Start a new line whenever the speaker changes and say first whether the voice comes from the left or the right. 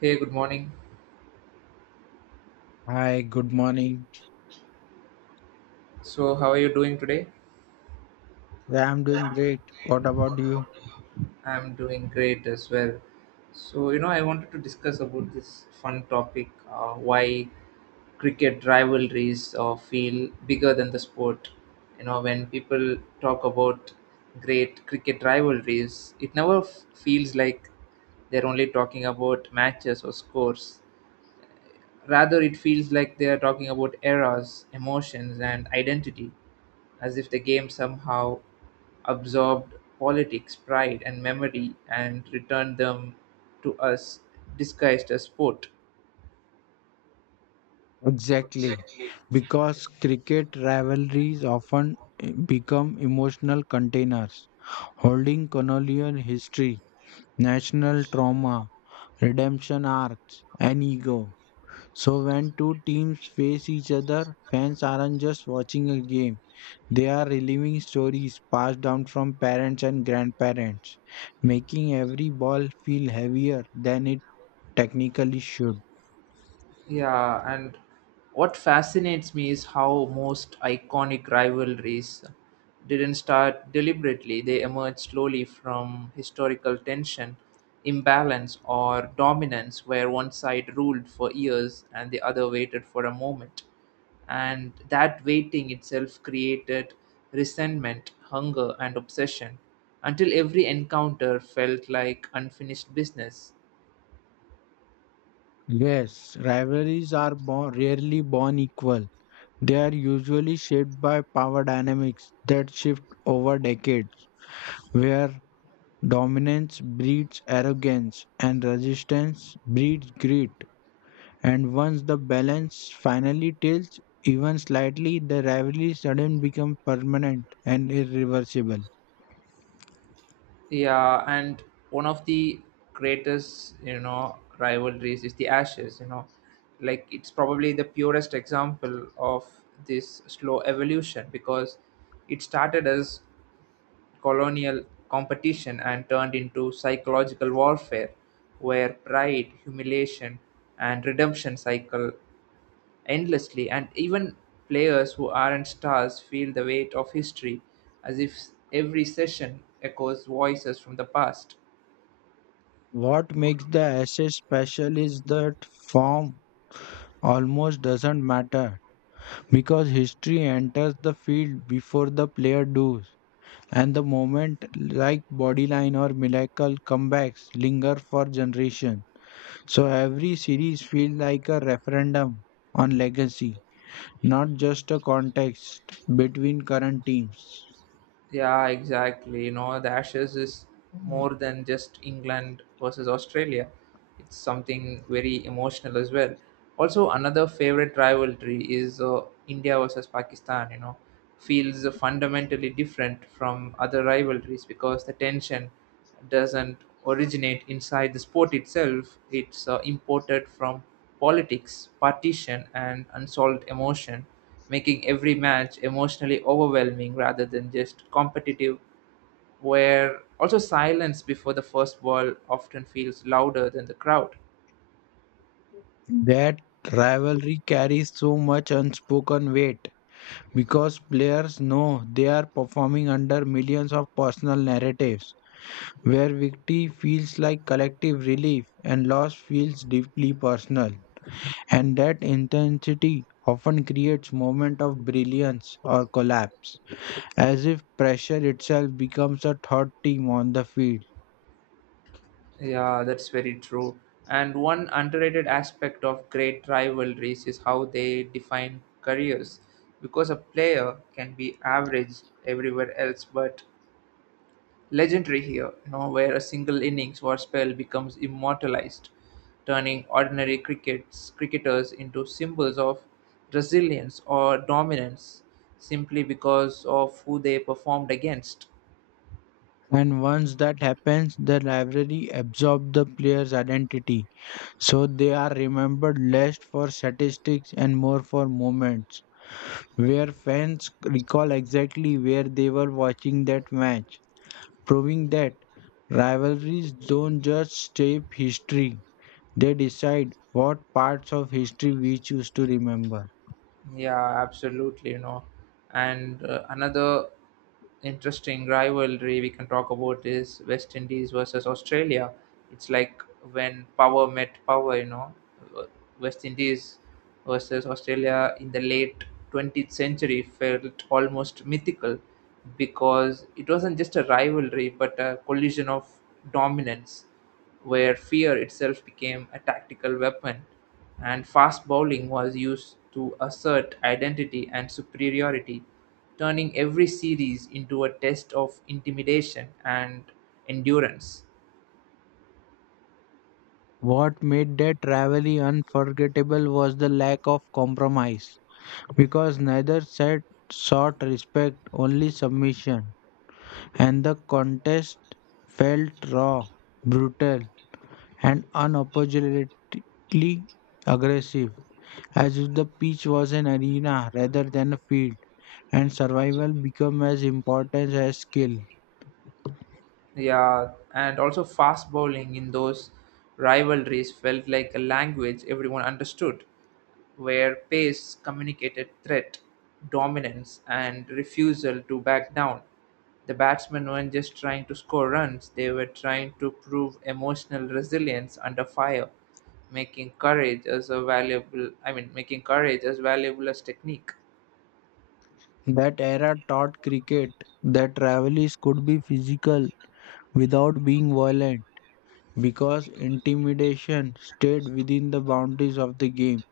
right: Hey, good morning.
left: Hi, good morning.
right: So, how are you doing today?
left: Yeah, I'm doing great. What about you?
right: I'm doing great as well. So, I wanted to discuss about this fun topic, why cricket rivalries feel bigger than the sport. You know, when people talk about great cricket rivalries, it never feels like they're only talking about matches or scores. Rather, it feels like they're talking about eras, emotions, and identity, as if the game somehow absorbed politics, pride, and memory and returned them to us disguised as sport.
left: Exactly. Because cricket rivalries often become emotional containers, holding colonial history, national trauma, redemption arcs, and ego. So when two teams face each other, fans aren't just watching a game. They are reliving stories passed down from parents and grandparents, making every ball feel heavier than it technically should.
right: Yeah, and what fascinates me is how most iconic rivalries didn't start deliberately. They emerged slowly from historical tension, imbalance, or dominance, where one side ruled for years and the other waited for a moment. And that waiting itself created resentment, hunger, and obsession until every encounter felt like unfinished business.
left: Yes, rivalries are born, rarely born equal. They are usually shaped by power dynamics that shift over decades, where dominance breeds arrogance and resistance breeds greed. And once the balance finally tilts, even slightly, the rivalry suddenly becomes permanent and irreversible.
right: Yeah, and one of the greatest, rivalries is the Ashes, you know. Like it's probably the purest example of this slow evolution because it started as colonial competition and turned into psychological warfare where pride, humiliation, and redemption cycle endlessly, and even players who aren't stars feel the weight of history, as if every session echoes voices from the past.
left: What makes the essay special is that form almost doesn't matter, because history enters the field before the player does, and the moment like Bodyline or Miracle comebacks linger for generations. So every series feels like a referendum on legacy, not just a contest between current teams.
right: Yeah, exactly. You know, the Ashes is more than just England versus Australia. It's something very emotional as well. Also, another favorite rivalry is India versus Pakistan. You know, feels fundamentally different from other rivalries because the tension doesn't originate inside the sport itself. It's imported from politics, partition, and unsolved emotion, making every match emotionally overwhelming rather than just competitive. Where also silence before the first ball often feels louder than the crowd.
left: That rivalry carries so much unspoken weight because players know they are performing under millions of personal narratives where victory feels like collective relief and loss feels deeply personal. And that intensity often creates moment of brilliance or collapse, as if pressure itself becomes a third team on the field.
right: Yeah, that's very true. And one underrated aspect of great rivalries is how they define careers. Because a player can be average everywhere else, but legendary here, you know, where a single innings or spell becomes immortalized, turning ordinary crickets, cricketers into symbols of resilience or dominance simply because of who they performed against.
left: And once that happens, the rivalry absorbs the player's identity. So they are remembered less for statistics and more for moments, where fans recall exactly where they were watching that match, proving that rivalries don't just shape history, they decide what parts of history we choose to remember.
right: Yeah, absolutely. And another interesting rivalry we can talk about is West Indies versus Australia. It's like when power met power. You know, Uh, West Indies versus Australia in the late 20th century felt almost mythical because it wasn't just a rivalry but a collision of dominance, where fear itself became a tactical weapon, and fast bowling was used to assert identity and superiority, turning every series into a test of intimidation and endurance.
left: What made that rivalry unforgettable was the lack of compromise, because neither side sought respect, only submission, and the contest felt raw, brutal, and unapologetically aggressive, as if the pitch was an arena rather than a field, and survival became as important as skill.
right: Yeah, and also fast bowling in those rivalries felt like a language everyone understood, where pace communicated threat, dominance, and refusal to back down. The batsmen weren't just trying to score runs, they were trying to prove emotional resilience under fire, making courage as a valuable, I mean, making courage as valuable as technique.
left: That era taught cricket that rivalries could be physical without being violent because intimidation stayed within the boundaries of the game,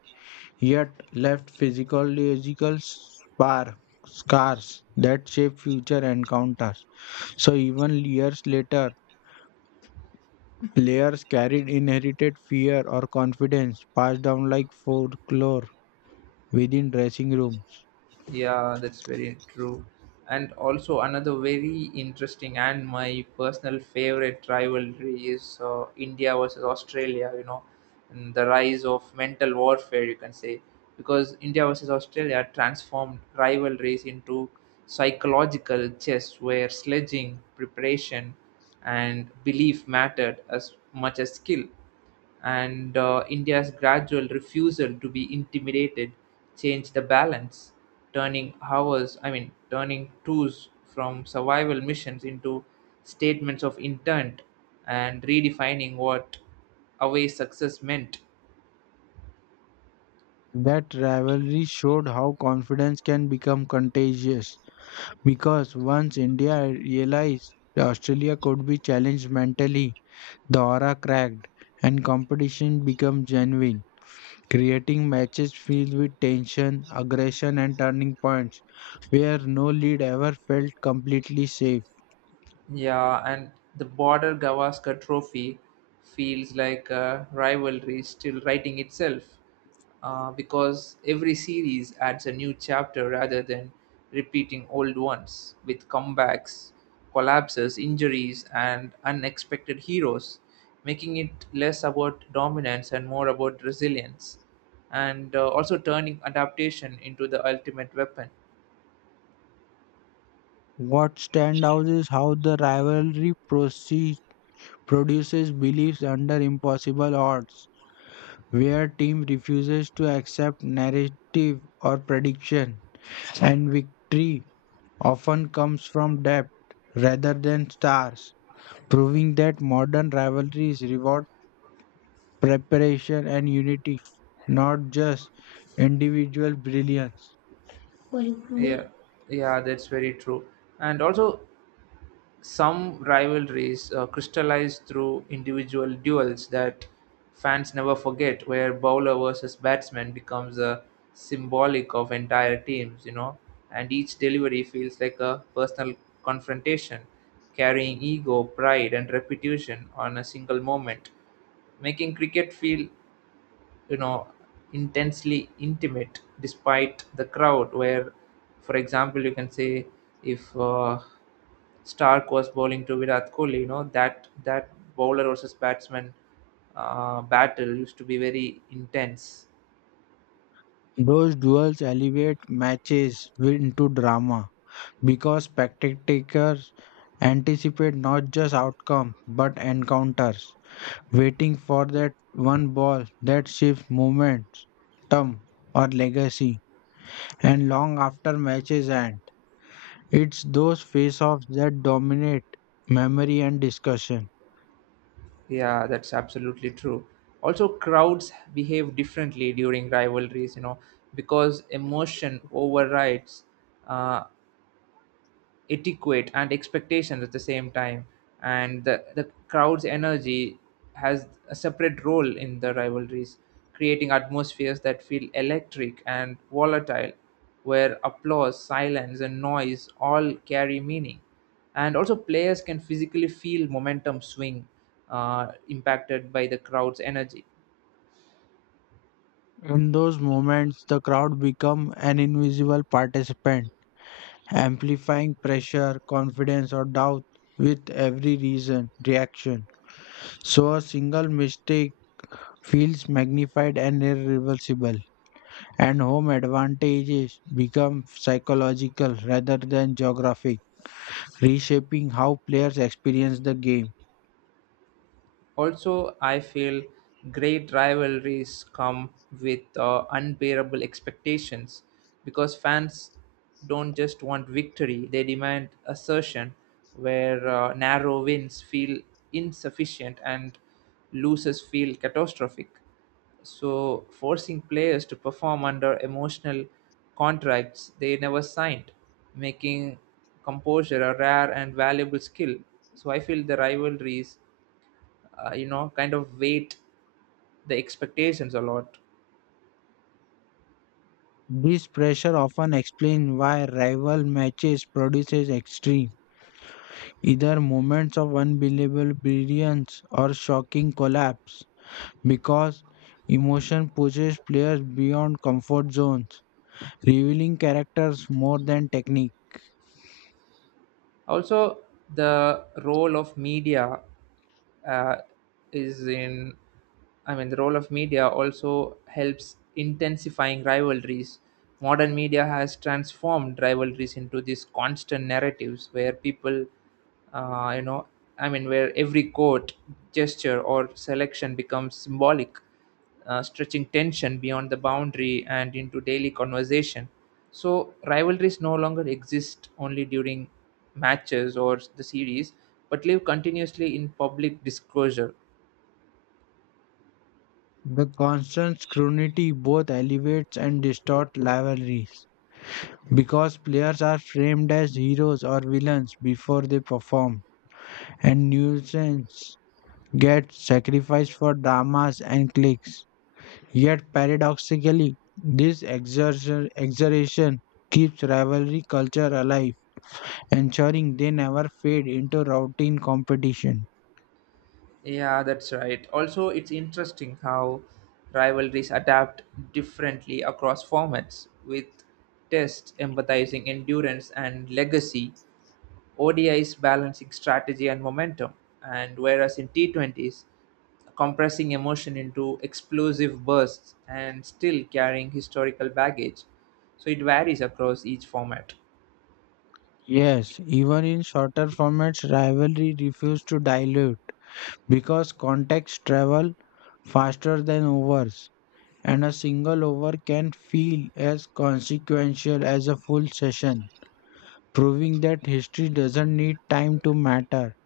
left: yet left scars that shape future encounters. So even years later, players carried inherited fear or confidence passed down like folklore within dressing room.
right: Yeah, that's very true. And also another very interesting and my personal favorite rivalry is India versus Australia, you know, and the rise of mental warfare, you can say, because India versus Australia transformed rivalries into psychological chess where sledging, preparation, and belief mattered as much as skill, and India's gradual refusal to be intimidated changed the balance, turning hours, I mean, turning tours from survival missions into statements of intent and redefining what away success meant.
left: That rivalry showed how confidence can become contagious because once India realized that Australia could be challenged mentally, the aura cracked and competition became genuine, creating matches filled with tension, aggression, and turning points where no lead ever felt completely safe.
right: Yeah, and the Border Gavaskar Trophy feels like a rivalry still writing itself, because every series adds a new chapter rather than repeating old ones, with comebacks, collapses, injuries, and unexpected heroes, making it less about dominance and more about resilience, and also turning adaptation into the ultimate weapon.
left: What stands out is how the produces beliefs under impossible odds where team refuses to accept narrative or prediction and victory often comes from depth rather than stars, proving that modern rivalries reward preparation and unity, not just individual brilliance.
right: Yeah, yeah, that's very true. And also, some rivalries crystallized through individual duels that fans never forget, where bowler versus batsman becomes a symbolic of entire teams, you know, and each delivery feels like a personal confrontation, carrying ego, pride, and reputation on a single moment, making cricket feel, you know, intensely intimate despite the crowd, where, for example, you can say, if Stark was bowling to Virat Kohli, you know, that bowler versus batsman battle used to be very intense.
left: Those duels elevate matches into drama because spectators anticipate not just outcome but encounters, waiting for that one ball that shifts momentum or legacy, and long after matches end. It's those face offs that dominate memory and discussion.
right: Yeah, that's absolutely true. Also, crowds behave differently during rivalries, you know, because emotion overrides uh, etiquette and expectations at the same time, and the crowd's energy has a separate role in the rivalries, creating atmospheres that feel electric and volatile, where applause, silence, and noise all carry meaning, and also players can physically feel momentum swing, impacted by the crowd's energy.
left: In those moments, the crowd become an invisible participant, amplifying pressure, confidence, or doubt with every reason reaction. So a single mistake feels magnified and irreversible, and home advantages become psychological rather than geographic, reshaping how players experience the game.
right: Also, I feel great rivalries come with unbearable expectations because fans don't just want victory, they demand assertion, where narrow wins feel insufficient and losses feel catastrophic. So, forcing players to perform under emotional contracts they never signed, making composure a rare and valuable skill. So, I feel the rivalries, kind of weight the expectations a lot.
left: This pressure often explains why rival matches produces extreme, either moments of unbelievable brilliance or shocking collapse, because emotion pushes players beyond comfort zones, revealing characters more than technique.
right: Also the role of media, uh, is in, I mean, the role of media also helps intensifying rivalries. Modern media has transformed rivalries into these constant narratives where people, uh, you know I mean, where every quote, gesture, or selection becomes symbolic, stretching tension beyond the boundary and into daily conversation. So rivalries no longer exist only during matches or the series, but live continuously in public disclosure.
left: The constant scrutiny both elevates and distorts rivalries, because players are framed as heroes or villains before they perform, and nuisance get sacrificed for dramas and clicks. Yet, paradoxically, this exertion keeps rivalry culture alive, ensuring they never fade into routine competition.
right: Yeah, that's right. Also, it's interesting how rivalries adapt differently across formats, with tests emphasizing endurance and legacy, O D is balancing strategy and momentum, and whereas in T20s, compressing emotion into explosive bursts and still carrying historical baggage. So it varies across each format.
left: Yes, even in shorter formats, rivalry refuses to dilute because context travel faster than overs, and a single over can feel as consequential as a full session, proving that history doesn't need time to matter.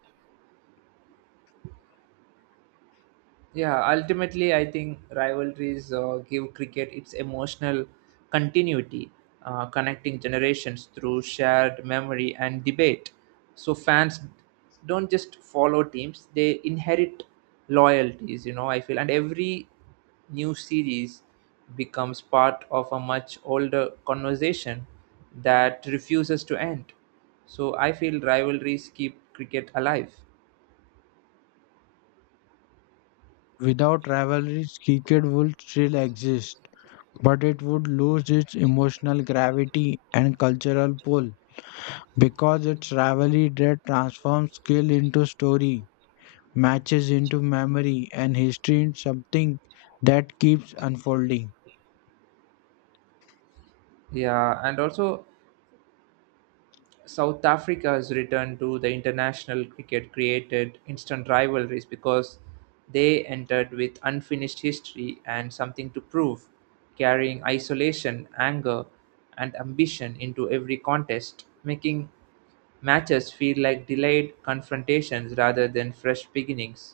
right: Yeah, ultimately, I think rivalries give cricket its emotional continuity, connecting generations through shared memory and debate. So fans don't just follow teams; they inherit loyalties. You know, I feel, and every new series becomes part of a much older conversation that refuses to end. So I feel rivalries keep cricket alive.
left: Without rivalries, cricket would still exist, but it would lose its emotional gravity and cultural pull because it's rivalry that transforms skill into story, matches into memory, and history into something that keeps unfolding.
right: Yeah, and also South Africa's return to the international cricket created instant rivalries because they entered with unfinished history and something to prove, carrying isolation, anger, and ambition into every contest, making matches feel like delayed confrontations rather than fresh beginnings,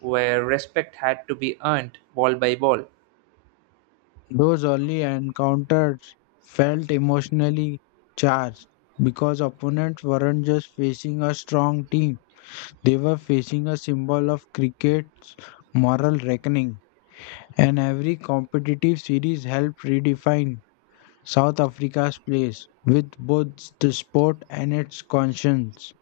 right: where respect had to be earned ball by ball.
left: Those early encounters felt emotionally charged because opponents weren't just facing a strong team, they were facing a symbol of cricket's moral reckoning. And every competitive series helped redefine South Africa's place with both the sport and its conscience.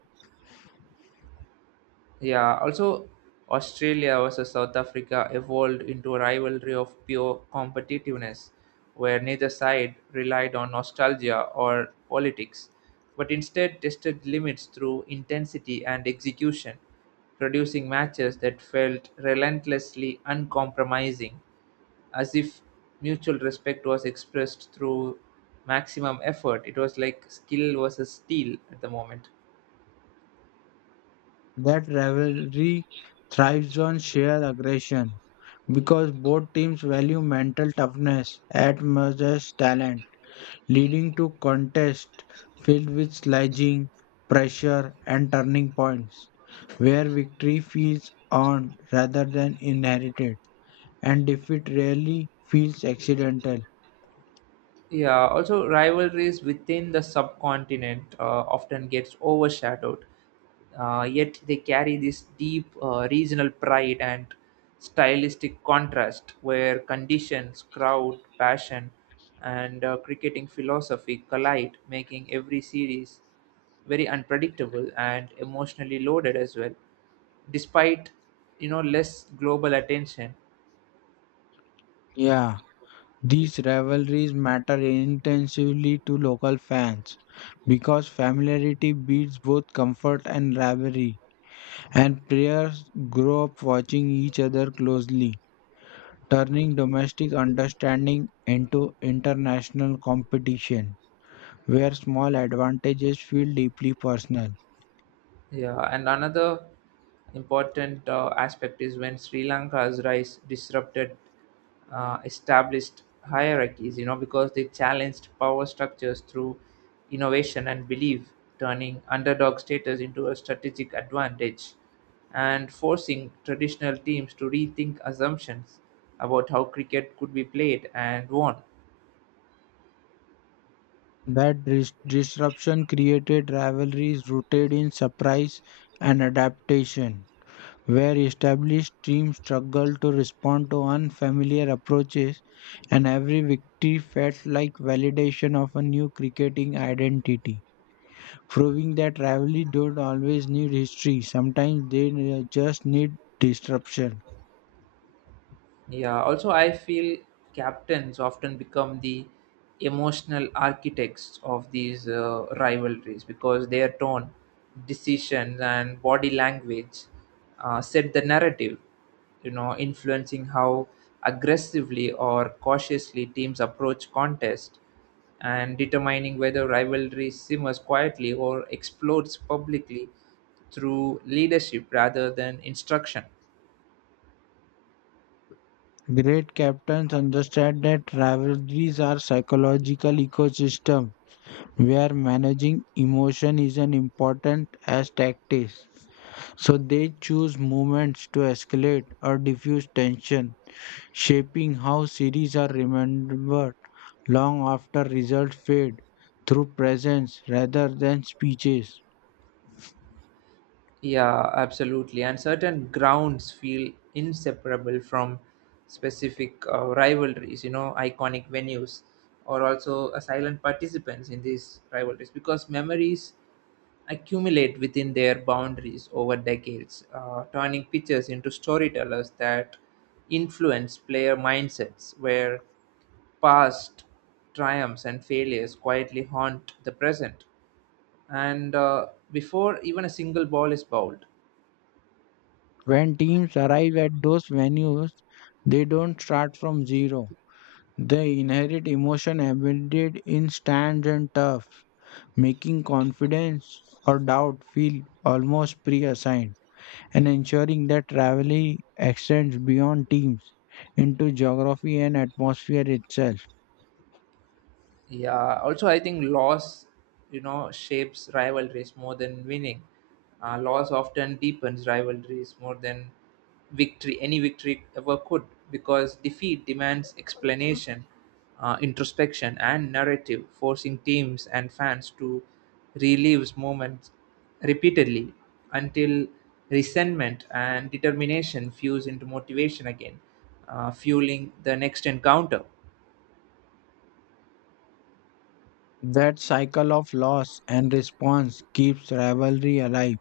right: Yeah, also Australia versus South Africa evolved into a rivalry of pure competitiveness, where neither side relied on nostalgia or politics, but instead tested limits through intensity and execution, producing matches that felt relentlessly uncompromising, as if mutual respect was expressed through maximum effort. It was like skill versus steel at the moment.
left: That rivalry thrives on sheer aggression because both teams value mental toughness as much as talent, leading to contests filled with sledging, pressure, and turning points, where victory feels earned rather than inherited, and defeat rarely feels accidental.
right: Yeah, also rivalries within the subcontinent, often gets overshadowed. Yet they carry this deep, regional pride and stylistic contrast, where conditions, crowd, passion, and cricketing philosophy collide, making every series very unpredictable and emotionally loaded as well. Despite, you know, less global attention.
left: Yeah, these rivalries matter intensively to local fans because familiarity beats both comfort and rivalry, and players grow up watching each other closely, turning domestic understanding into international competition, where small advantages feel deeply personal.
right: Yeah, and another important aspect is when Sri Lanka's rise disrupted established hierarchies, you know, because they challenged power structures through innovation and belief, turning underdog status into a strategic advantage and forcing traditional teams to rethink assumptions about how cricket could be played and won.
left: That disruption created rivalries rooted in surprise and adaptation, where established teams struggled to respond to unfamiliar approaches, and every victory felt like validation of a new cricketing identity, proving that rivalries don't always need history, sometimes they just need disruption.
right: Yeah, also, I feel captains often become the emotional architects of these rivalries because their tone, decisions, and body language set the narrative, you know, influencing how aggressively or cautiously teams approach contest and determining whether rivalry simmers quietly or explodes publicly through leadership rather than instruction.
left: Great captains understand that rivalries are psychological ecosystem where managing emotion is as important as tactics. So they choose moments to escalate or diffuse tension, shaping how series are remembered long after results fade through presence rather than speeches.
right: Yeah, absolutely. And certain grounds feel inseparable from specific rivalries, you know, iconic venues or also silent participants in these rivalries, because memories accumulate within their boundaries over decades, turning pictures into storytellers that influence player mindsets where past triumphs and failures quietly haunt the present. And before even a single ball is bowled.
left: When teams arrive at those venues, they don't start from zero. They inherit emotion embedded in stands and turf, making confidence or doubt feel almost pre assigned and ensuring that rivalry extends beyond teams into geography and atmosphere itself.
right: Yeah, also I think loss, you know, shapes rivalries more than winning. Loss often deepens rivalries more than victory, any victory ever could, because defeat demands explanation, introspection, and narrative, forcing teams and fans to relive moments repeatedly until resentment and determination fuse into motivation again, fueling the next encounter.
left: That cycle of loss and response keeps rivalry alive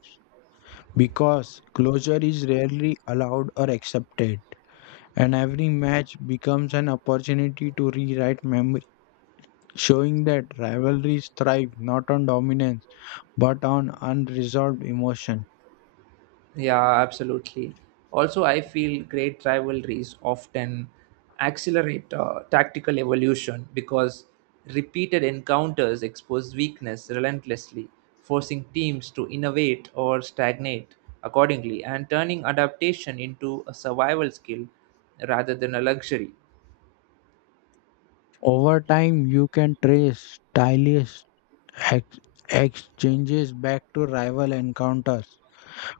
left: because closure is rarely allowed or accepted, and every match becomes an opportunity to rewrite memories, showing that rivalries thrive not on dominance but on unresolved emotion.
right: Yeah, absolutely. Also, I feel great rivalries often accelerate tactical evolution because repeated encounters expose weakness relentlessly, forcing teams to innovate or stagnate accordingly, and turning adaptation into a survival skill rather than a luxury.
left: Over time, you can trace tireless ex- exchanges back to rival encounters,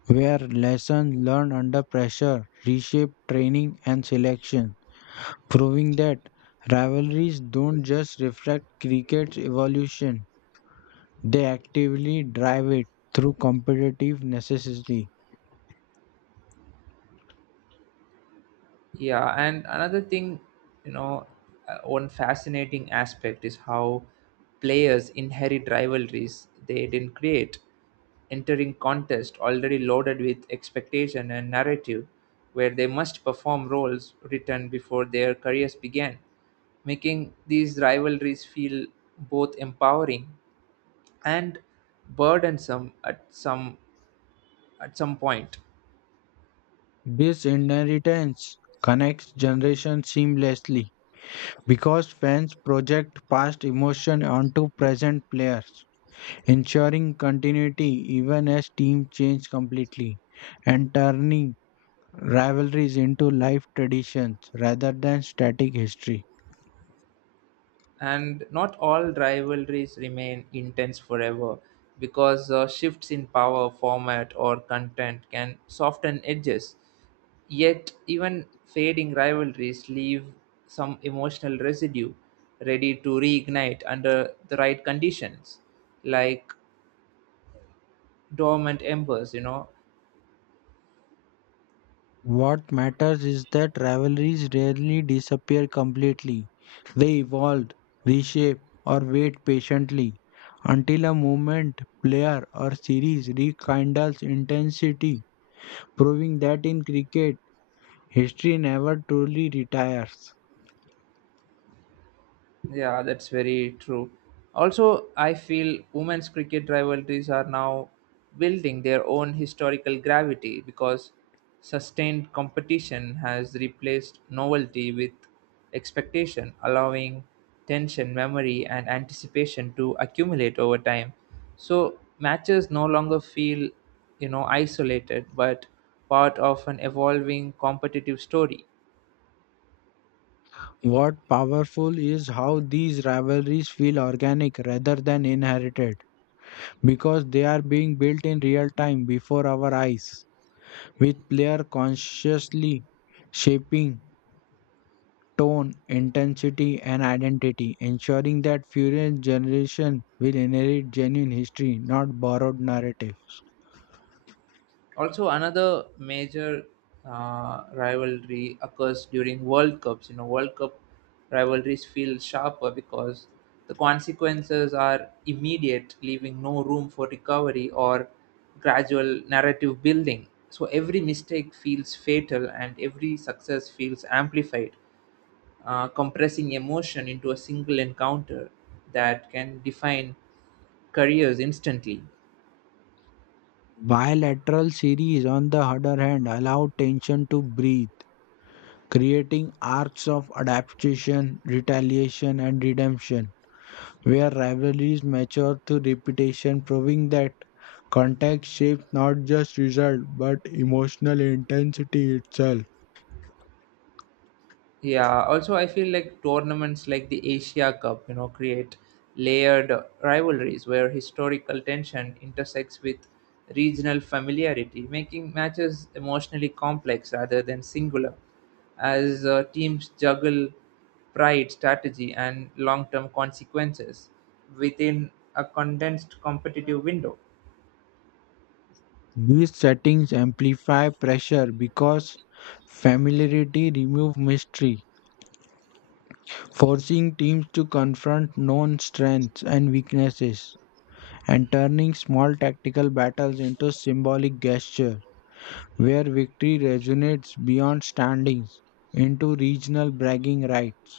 left: where lessons learned under pressure reshape training and selection, proving that rivalries don't just reflect cricket's evolution, they actively drive it through competitive necessity.
right: Yeah, and another thing, you know, one fascinating aspect is how players inherit rivalries they didn't create, entering contest already loaded with expectation and narrative, where they must perform roles written before their careers began, making these rivalries feel both empowering and burdensome at some point.
left: This inheritance connects generations seamlessly because fans project past emotion onto present players, ensuring continuity even as teams change completely and turning rivalries into life traditions rather than static history.
right: And not all rivalries remain intense forever because shifts in power, format, or content can soften edges. Yet, even fading rivalries leave some emotional residue ready to reignite under the right conditions, like dormant embers, you know.
left: What matters is that rivalries rarely disappear completely. They evolve, reshape, or wait patiently until a moment, player, or series rekindles intensity, proving that in cricket, history never truly retires.
right: Yeah, that's very true. Also, I feel women's cricket rivalries are now building their own historical gravity because sustained competition has replaced novelty with expectation, allowing tension, memory, and anticipation to accumulate over time. So, matches no longer feel, you know, isolated, but part of an evolving competitive story.
left: What powerful is how these rivalries feel organic rather than inherited, because they are being built in real time before our eyes, with player consciously shaping tone, intensity, and identity, ensuring that future generations will inherit genuine history, not borrowed narrative.
right: Also, another major rivalry occurs during World Cups. You know, World Cup rivalries feel sharper because the consequences are immediate, leaving no room for recovery or gradual narrative building. So, every mistake feels fatal and every success feels amplified, compressing emotion into a single encounter that can define careers instantly.
left: Bilateral series, on the other hand, allow tension to breathe, creating arcs of adaptation, retaliation, and redemption, where rivalries mature through repetition, proving that context shapes not just result but emotional intensity itself.
right: Yeah, also I feel like tournaments like the Asia Cup, you know, create layered rivalries where historical tension intersects with regional familiarity, making matches emotionally complex rather than singular, as teams juggle pride, strategy, and long term consequences within a condensed competitive window.
left: These settings amplify pressure because familiarity removes mystery, forcing teams to confront known strengths and weaknesses, and turning small tactical battles into symbolic gestures where victory resonates beyond standings into regional bragging rights.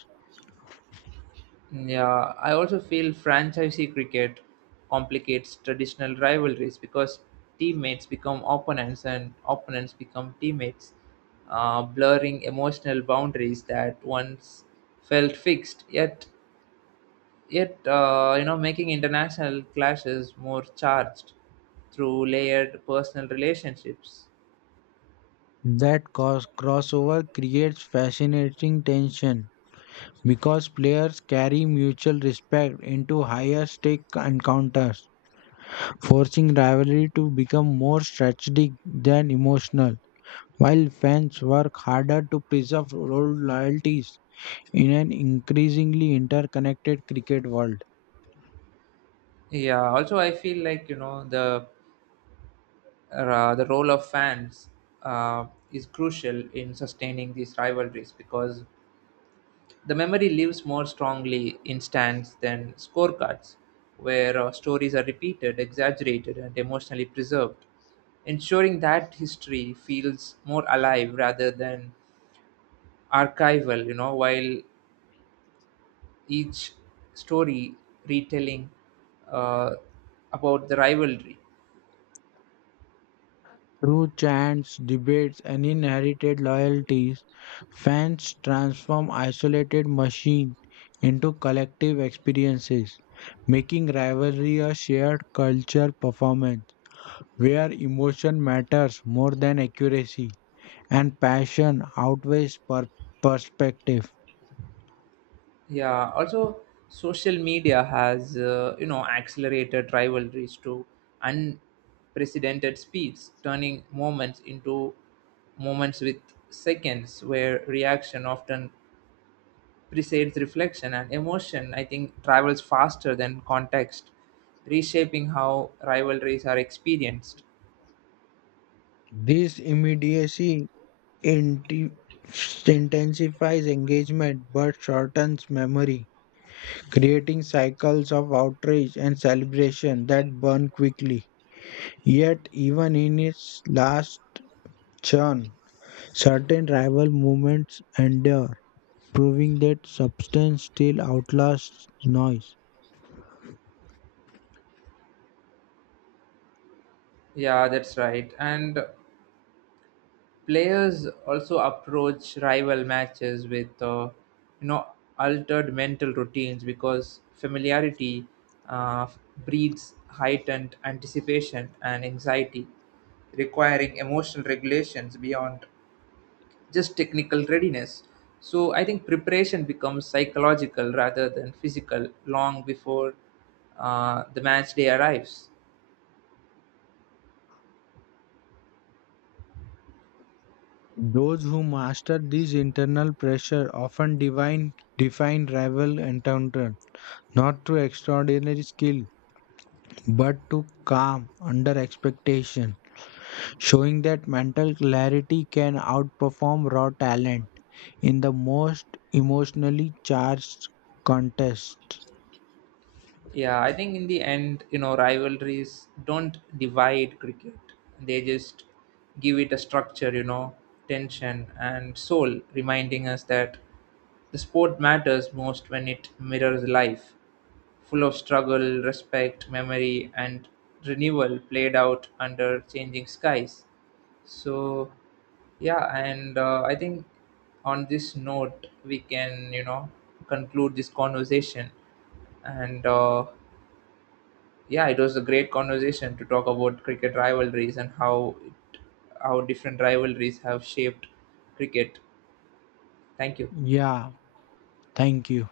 right: Yeah, I also feel franchisee cricket complicates traditional rivalries because teammates become opponents and opponents become teammates, blurring emotional boundaries that once felt fixed. Yet, making international clashes more charged through layered personal relationships.
left: That cause crossover creates fascinating tension because players carry mutual respect into higher stake encounters, forcing rivalry to become more strategic than emotional, while fans work harder to preserve old loyalties in an increasingly interconnected cricket world.
right: Yeah, also I feel like, you know, the role of fans uh, is crucial in sustaining these rivalries because the memory lives more strongly in stands than scorecards, where stories are repeated, exaggerated, and emotionally preserved, ensuring that history feels more alive rather than archival, you know, while each story retelling uh, about the rivalry.
left: Through chants, debates, and inherited loyalties, fans transform isolated machines into collective experiences, making rivalry a shared culture performance where emotion matters more than accuracy, and passion outweighs perspective.
right: Yeah, also social media has, accelerated rivalries to unprecedented speeds, turning moments into moments with seconds, where reaction often precedes reflection and emotion, I think, travels faster than context, reshaping how rivalries are experienced.
left: This immediacy inti- intensifies engagement but shortens memory, creating cycles of outrage and celebration that burn quickly. Yet, even in its last churn, certain rival movements endure, proving that substance still outlasts noise.
right: Yeah, that's right. And players also approach rival matches with, you know altered mental routines because familiarity uh, breeds heightened anticipation and anxiety, requiring emotional regulations beyond just technical readiness. So I think preparation becomes psychological rather than physical long before the match day arrives.
left: Those who master these internal pressure often define rival encounter not through extraordinary skill but to calm under expectation, showing that mental clarity can outperform raw talent in the most emotionally charged contest.
right: Yeah, I think in the end, you know, rivalries don't divide cricket. They just give it a structure, you know, tension and soul, reminding us that the sport matters most when it mirrors life, full of struggle, respect, memory, and renewal played out under changing skies. So, yeah, and I think on this note, we can, you know, conclude this conversation and yeah, it was a great conversation to talk about cricket rivalries and how how different rivalries have shaped cricket. Thank you.
left: Yeah, thank you.